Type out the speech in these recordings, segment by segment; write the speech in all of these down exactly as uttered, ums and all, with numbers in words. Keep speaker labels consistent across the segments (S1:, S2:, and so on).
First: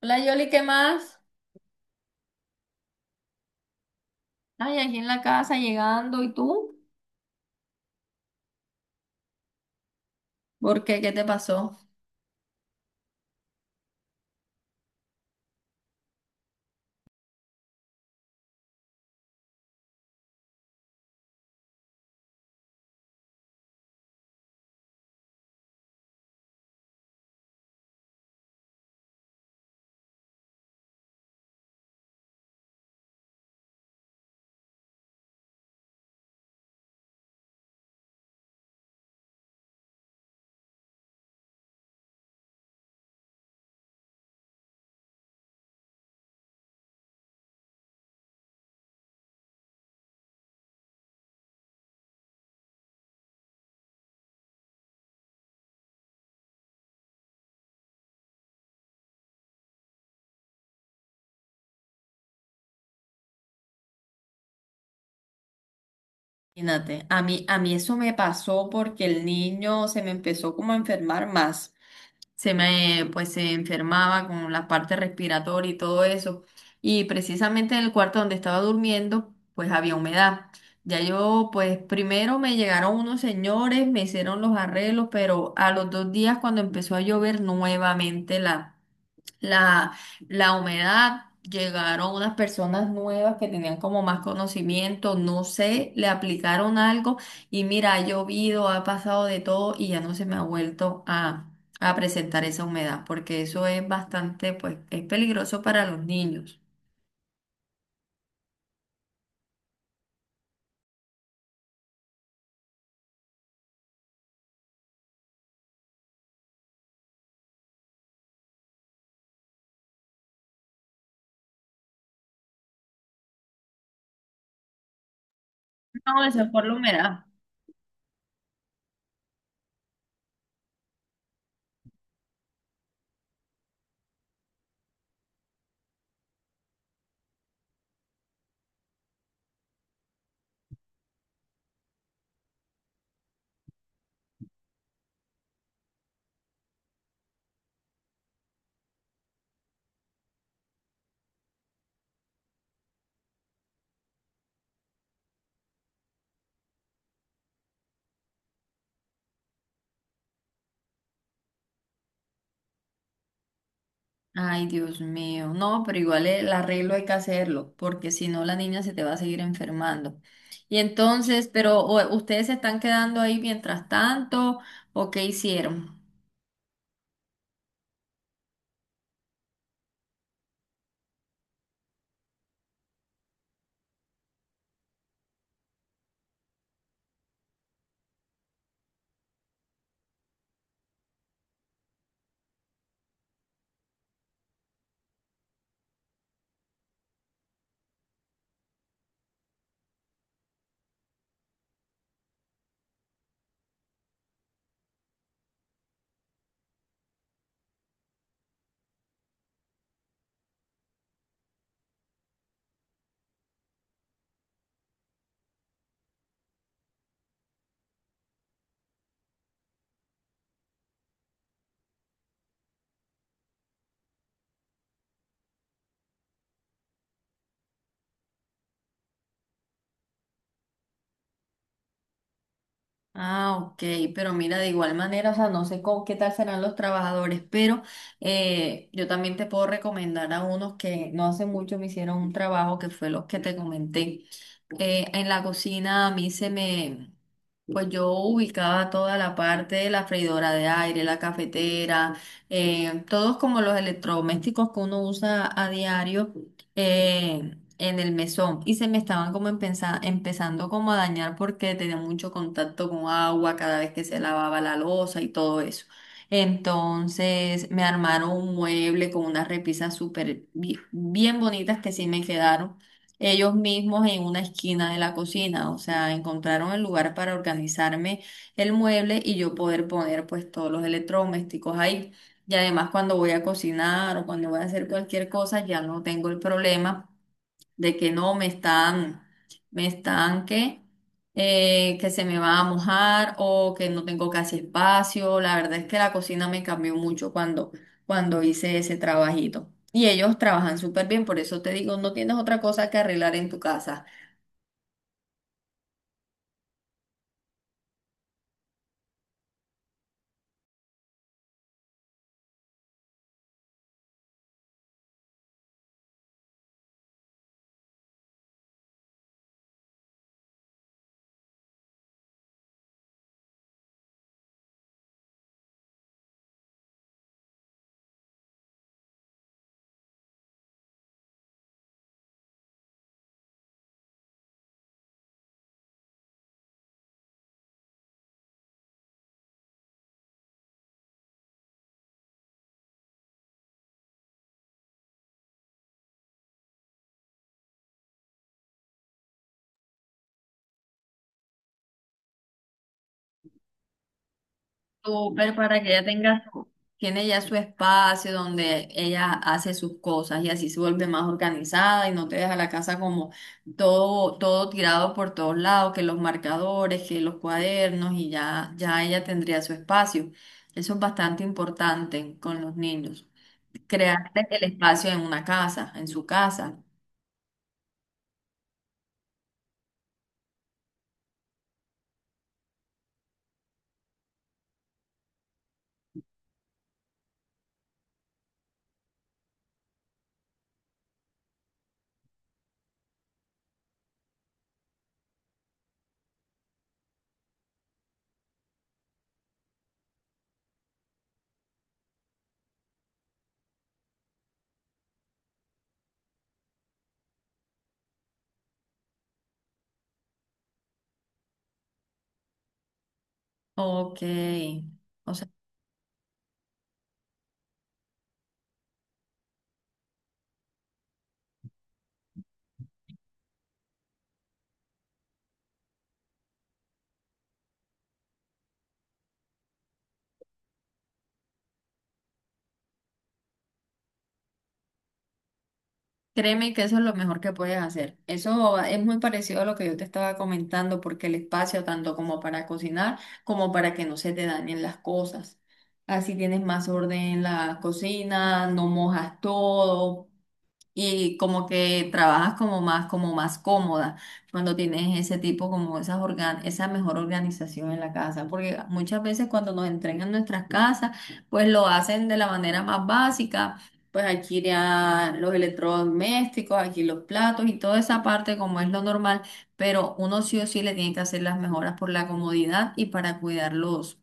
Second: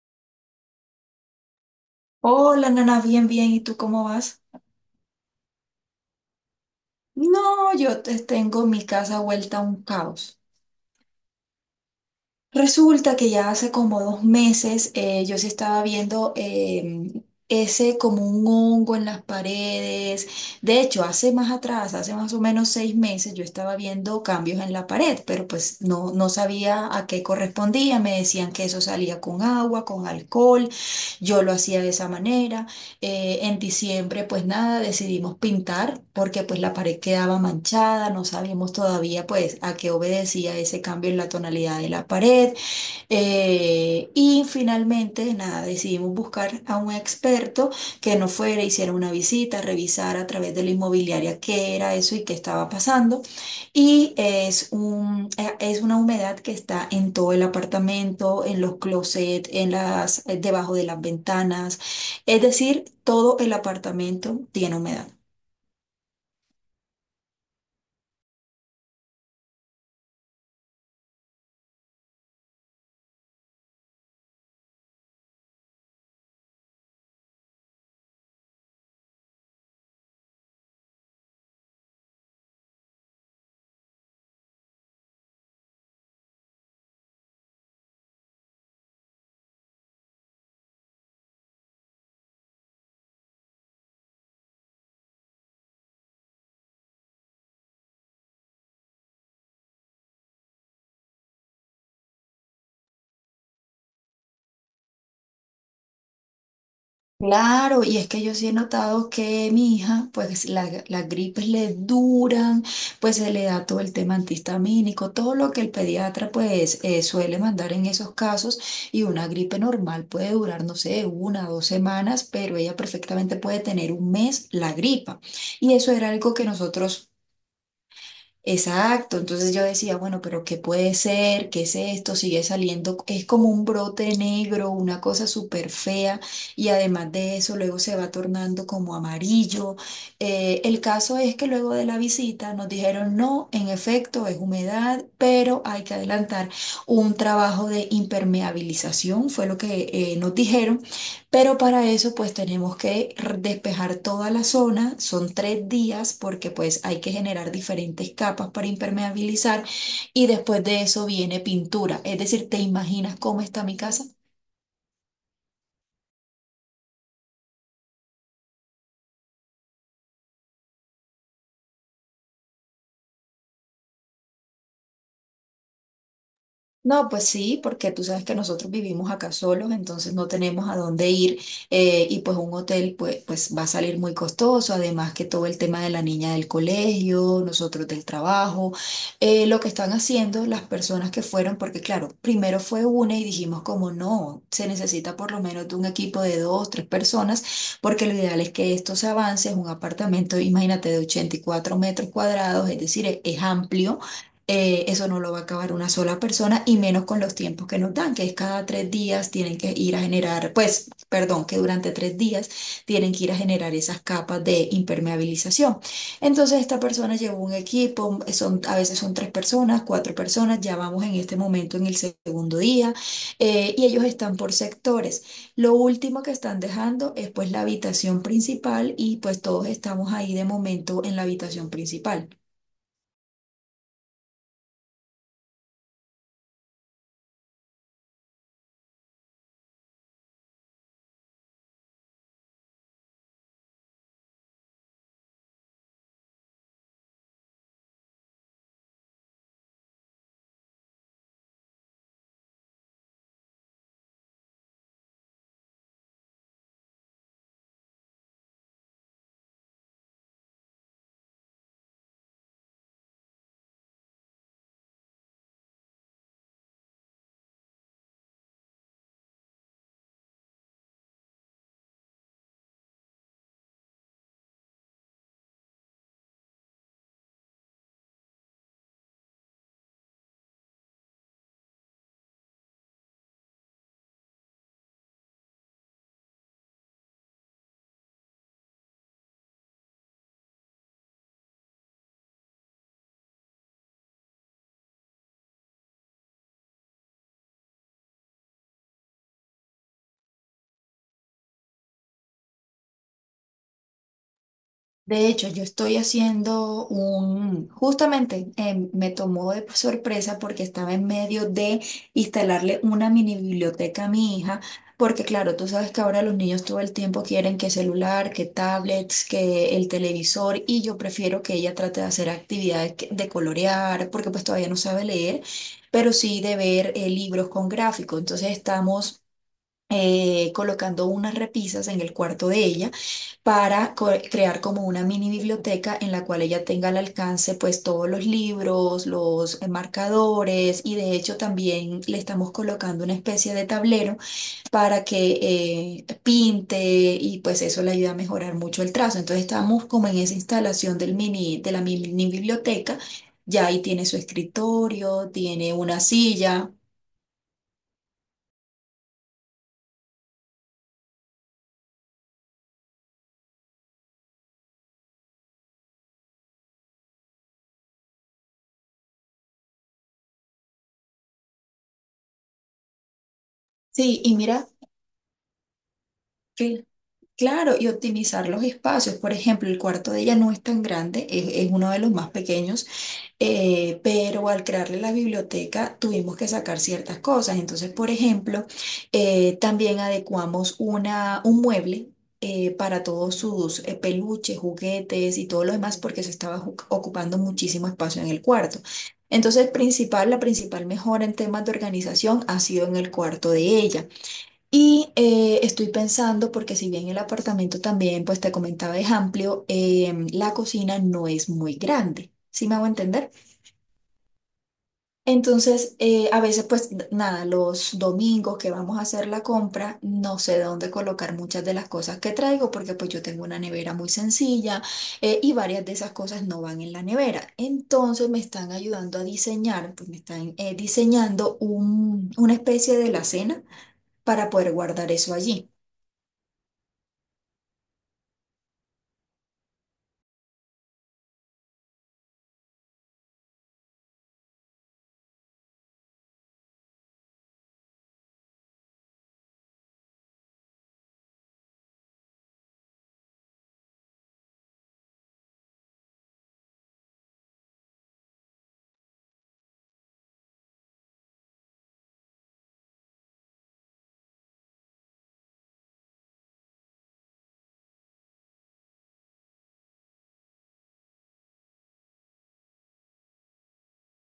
S1: Hola Yoli, ¿qué más?
S2: Hola, Nana, bien, bien. ¿Y tú cómo vas?
S1: Ay, aquí en la casa llegando, ¿y tú?
S2: No, yo te- tengo mi casa vuelta a un caos.
S1: ¿Por qué? ¿Qué te pasó?
S2: Resulta que ya hace como dos meses eh, yo sí estaba viendo em, ese como un hongo en las paredes. De hecho, hace más atrás, hace más o menos seis meses, yo estaba viendo cambios en la pared, pero pues no, no sabía a qué correspondía. Me decían que eso salía con agua, con alcohol. Yo lo hacía de esa manera. Eh, en diciembre, pues nada, decidimos pintar porque pues la pared quedaba manchada, no sabíamos todavía pues a qué obedecía ese cambio en la tonalidad de la pared. Eh, y finalmente, nada, decidimos buscar a un experto que nos fuera, hiciera una visita, revisara a través de la inmobiliaria qué era eso y qué estaba pasando. Y es un, eh, es una humedad que está en todo el apartamento, en los closets, en las, eh, debajo de las ventanas. Es decir, todo el apartamento tiene humedad.
S1: Imagínate, a mí, a mí eso me pasó porque el niño se me empezó como a enfermar más. Se me, pues se enfermaba con la parte respiratoria y todo eso. Y precisamente en el cuarto donde estaba durmiendo, pues había humedad. Ya yo, pues primero me llegaron unos señores, me hicieron los arreglos, pero a los dos días cuando empezó a llover nuevamente la la, la humedad, llegaron unas personas nuevas que tenían como más conocimiento, no sé, le aplicaron algo y mira, ha llovido, ha pasado de todo y ya no se me ha vuelto a, a presentar esa humedad, porque eso es bastante, pues, es peligroso para los niños.
S2: Claro, y es que yo sí he notado que mi hija, pues la- las gripes le duran, pues se le da todo el tema antihistamínico, todo lo que el pediatra pues eh, suele mandar en esos casos, y una gripe normal puede durar, no sé, una o dos semanas, pero ella perfectamente puede tener un mes la gripa. Y eso era
S1: No,
S2: algo
S1: esa
S2: que
S1: es por la
S2: nosotros.
S1: humedad.
S2: Exacto, entonces yo decía, bueno, pero ¿qué puede ser? ¿Qué es esto? Sigue saliendo, es como un brote negro, una cosa súper fea y además de eso luego se va tornando como amarillo. Eh, el caso es que luego de la visita nos dijeron, no, en efecto es humedad, pero hay que adelantar un trabajo de impermeabilización, fue lo que eh, nos dijeron. Pero para eso pues tenemos que r- despejar toda la zona, son tres días porque pues hay que generar diferentes capas para impermeabilizar y después de eso viene pintura. Es decir, ¿te imaginas cómo está mi casa?
S1: Ay, Dios mío. No, pero igual el arreglo hay que hacerlo, porque si no la niña se te va a seguir enfermando. Y entonces, pero o- ¿ustedes se están quedando ahí mientras tanto o qué hicieron?
S2: No, pues sí, porque tú sabes que nosotros vivimos acá solos, entonces no tenemos a dónde ir, eh, y pues un hotel pues, pues va a salir muy costoso, además que todo el tema de la niña del colegio, nosotros del trabajo, eh, lo que están haciendo las personas que fueron, porque claro, primero fue una y dijimos como no, se necesita por lo menos de un equipo de dos, tres personas, porque lo ideal es que esto se avance, es un apartamento, imagínate, de ochenta y cuatro metros cuadrados, es decir, es es amplio. Eh, eso no lo va a acabar una sola persona y menos con los tiempos que nos dan, que es cada tres días tienen que ir a generar, pues, perdón, que durante tres días tienen que ir a generar esas capas de impermeabilización. Entonces esta persona llevó un equipo, son, a veces son tres personas, cuatro personas, ya vamos en este momento en el segundo día, eh, y ellos están por sectores. Lo último que están dejando es pues la habitación principal y pues todos estamos ahí de momento en la habitación principal.
S1: Ah, ok, pero mira, de igual manera, o sea, no sé cómo, qué tal serán los trabajadores, pero eh, yo también te puedo recomendar a unos que no hace mucho me hicieron un trabajo que fue los que te comenté. Eh, en la cocina a mí se me... Pues yo ubicaba toda la parte de la freidora de aire, la cafetera, eh, todos como los electrodomésticos que uno usa a diario eh, en el mesón. Y se me estaban como empeza- empezando como a dañar porque tenía mucho contacto con agua cada vez que se lavaba la loza y todo eso. Entonces me armaron un mueble con unas repisas súper bi- bien bonitas que sí me quedaron ellos mismos en una esquina de la cocina, o sea, encontraron el lugar para organizarme el mueble y yo poder poner pues todos los electrodomésticos ahí. Y además cuando voy a cocinar o cuando voy a hacer cualquier cosa ya no tengo el problema de que no me están, me están que, eh, que se me va a mojar o que no tengo casi espacio. La verdad es que la cocina me cambió mucho cuando, cuando hice ese trabajito. Y ellos trabajan súper bien, por eso te digo, no tienes otra cosa que arreglar en tu casa.
S2: De hecho, yo estoy haciendo un, justamente, eh, me tomó de sorpresa porque estaba en medio de instalarle una mini biblioteca a mi hija, porque claro, tú sabes que ahora los niños todo el tiempo quieren que celular, que tablets, que el televisor, y yo prefiero que ella trate de hacer actividades que- de colorear, porque pues todavía no sabe leer, pero sí de ver eh, libros con gráficos. Entonces estamos... eh, colocando unas repisas en el cuarto de ella para co- crear como una mini biblioteca en la cual ella tenga al alcance pues todos los libros, los eh, marcadores, y de hecho también le estamos colocando una especie de tablero para que eh, pinte y pues eso le ayuda a mejorar mucho el trazo. Entonces estamos como en esa instalación del mini, de la mini biblioteca. Ya ahí tiene su escritorio,
S1: Súper
S2: tiene
S1: para que
S2: una
S1: ella tenga su,
S2: silla.
S1: tiene ya su espacio donde ella hace sus cosas y así se vuelve más organizada y no te deja la casa como todo, todo tirado por todos lados, que los marcadores, que los cuadernos y ya, ya ella tendría su espacio. Eso es bastante importante con los niños.
S2: Sí, y
S1: Crearle el
S2: mira.
S1: espacio en una casa, en su casa.
S2: Claro, y optimizar los espacios. Por ejemplo, el cuarto de ella no es tan grande, es, es uno de los más pequeños. Eh, pero al crearle la biblioteca tuvimos que sacar ciertas cosas. Entonces, por ejemplo, eh, también adecuamos una, un mueble eh, para todos sus eh, peluches, juguetes y todo lo demás, porque se estaba ju- ocupando muchísimo espacio en el cuarto. Entonces, principal, la principal mejora en temas de organización ha sido en el cuarto de ella. Y eh, estoy pensando, porque si bien el apartamento también, pues te comentaba, es amplio, em, la cocina no es muy grande, ¿sí me hago entender?
S1: Ok. O
S2: Entonces, eh, a veces, pues n- nada, los domingos que vamos a hacer la compra, no sé dónde colocar muchas de las cosas que traigo, porque pues yo tengo una nevera muy sencilla, eh, y varias de esas cosas no van en la nevera. Entonces me están ayudando a diseñar, pues me están eh, diseñando un- una especie de la cena para poder guardar eso allí.
S1: Créeme que eso es lo mejor que puedes hacer. Eso es muy parecido a lo que yo te estaba comentando, porque el espacio, tanto como para cocinar, como para que no se te dañen las cosas. Así tienes más orden en la cocina, no mojas todo y como que trabajas como más, como más cómoda cuando tienes ese tipo, como esas organ esa mejor organización en la casa, porque muchas veces cuando nos entregan nuestras casas, pues lo hacen de la manera más básica, pues aquí ya los electrodomésticos, aquí los platos y toda esa parte como es lo normal, pero uno sí o sí le tiene que hacer las mejoras por la comodidad y para cuidarlos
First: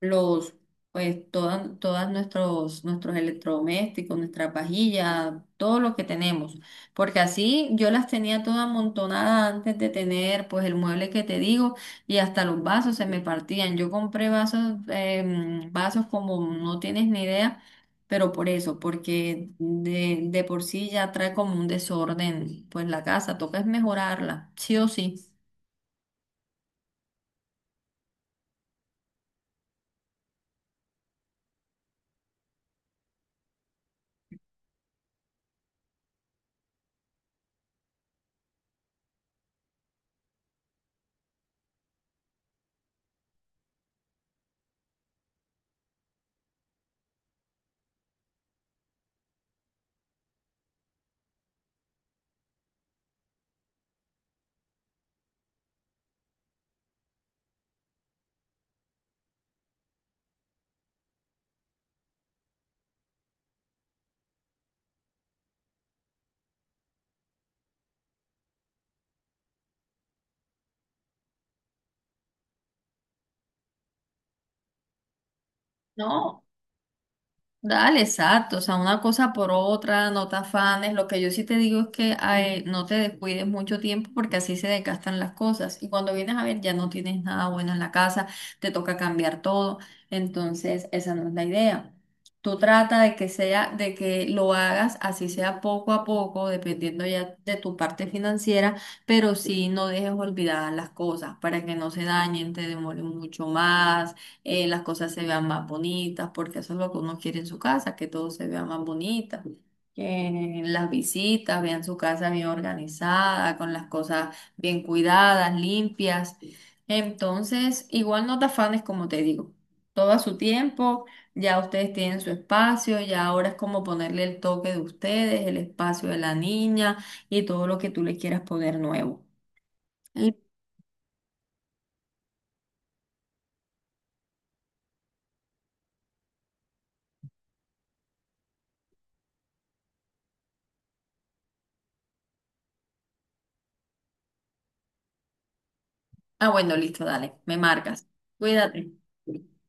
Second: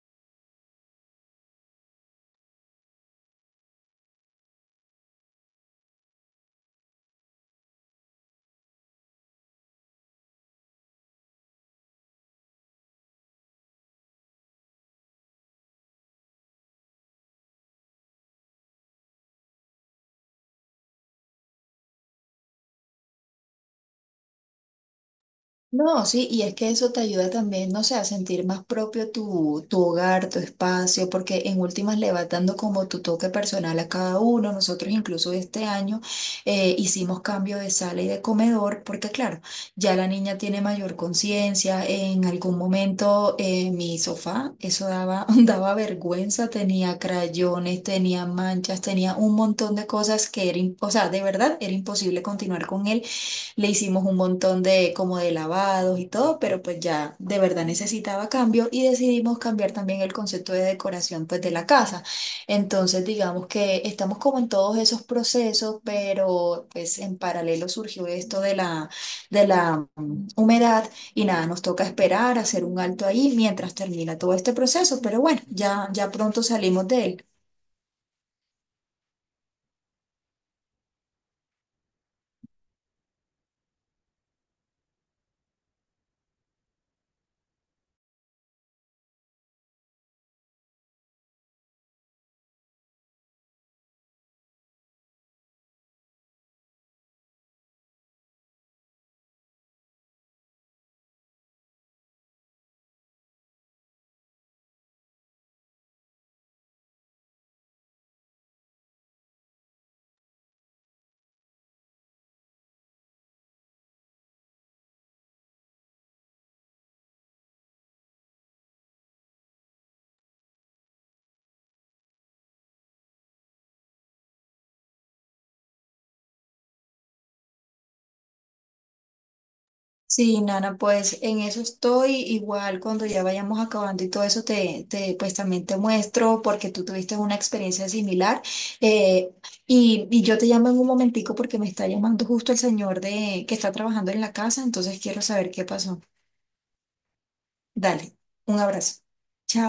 S1: los, pues, todas, todas nuestros, nuestros electrodomésticos, nuestras vajillas, todo lo que tenemos. Porque así yo las tenía toda amontonada antes de tener, pues, el mueble que te digo y hasta los vasos se me partían. Yo compré vasos, em, vasos como no tienes ni idea, pero por eso, porque de, de por sí ya trae como un desorden, pues, la casa, toca es mejorarla, sí o sí.
S2: No, sí, y es que eso te ayuda también, no sé, a sentir más propio tu, tu, hogar, tu espacio, porque en últimas le vas dando como tu toque personal a cada uno. Nosotros incluso este año eh, hicimos cambio de sala y de comedor, porque claro, ya la niña tiene mayor conciencia. En algún momento, eh, mi sofá, eso daba, daba vergüenza, tenía crayones, tenía manchas, tenía un montón de cosas que era, im- o sea, de verdad era imposible continuar con él. Le hicimos un montón de como de lavados y todo, pero pues ya de verdad necesitaba cambio y decidimos cambiar también el concepto de decoración pues de la casa. Entonces digamos que estamos como en todos esos procesos, pero pues en paralelo surgió esto de la, de la mm, humedad y nada, nos toca esperar, hacer un alto ahí mientras termina todo este proceso, pero bueno, ya, ya pronto
S1: No,
S2: salimos de él.
S1: dale, exacto, o sea, una cosa por otra, no te afanes. Lo que yo sí te digo es que ay, no te descuides mucho tiempo porque así se desgastan las cosas. Y cuando vienes a ver, ya no tienes nada bueno en la casa, te toca cambiar todo. Entonces, esa no es la idea. Tú trata de que sea, de que lo hagas así sea poco a poco, dependiendo ya de tu parte financiera, pero sí no dejes olvidadas las cosas para que no se dañen, te demoren mucho más eh, las cosas se vean más bonitas, porque eso es lo que uno quiere en su casa, que todo se vea más bonita, que las visitas vean su casa bien organizada, con las cosas bien cuidadas, limpias. Entonces, igual no te afanes, como te digo, todo a su tiempo, ya ustedes tienen su espacio, ya ahora es como ponerle el toque de ustedes, el espacio de la niña y todo lo que tú le quieras poner nuevo. Y-
S2: Sí, Nana, pues en eso estoy. Igual cuando ya vayamos acabando y todo eso, te, te, pues también te muestro porque tú tuviste una experiencia similar. Eh, y, y yo te llamo en un momentico porque me está llamando justo el señor de, que está trabajando en la casa, entonces quiero saber qué pasó.
S1: Ah, bueno, listo, dale, me marcas.
S2: Dale, un
S1: Cuídate.
S2: abrazo. Chao.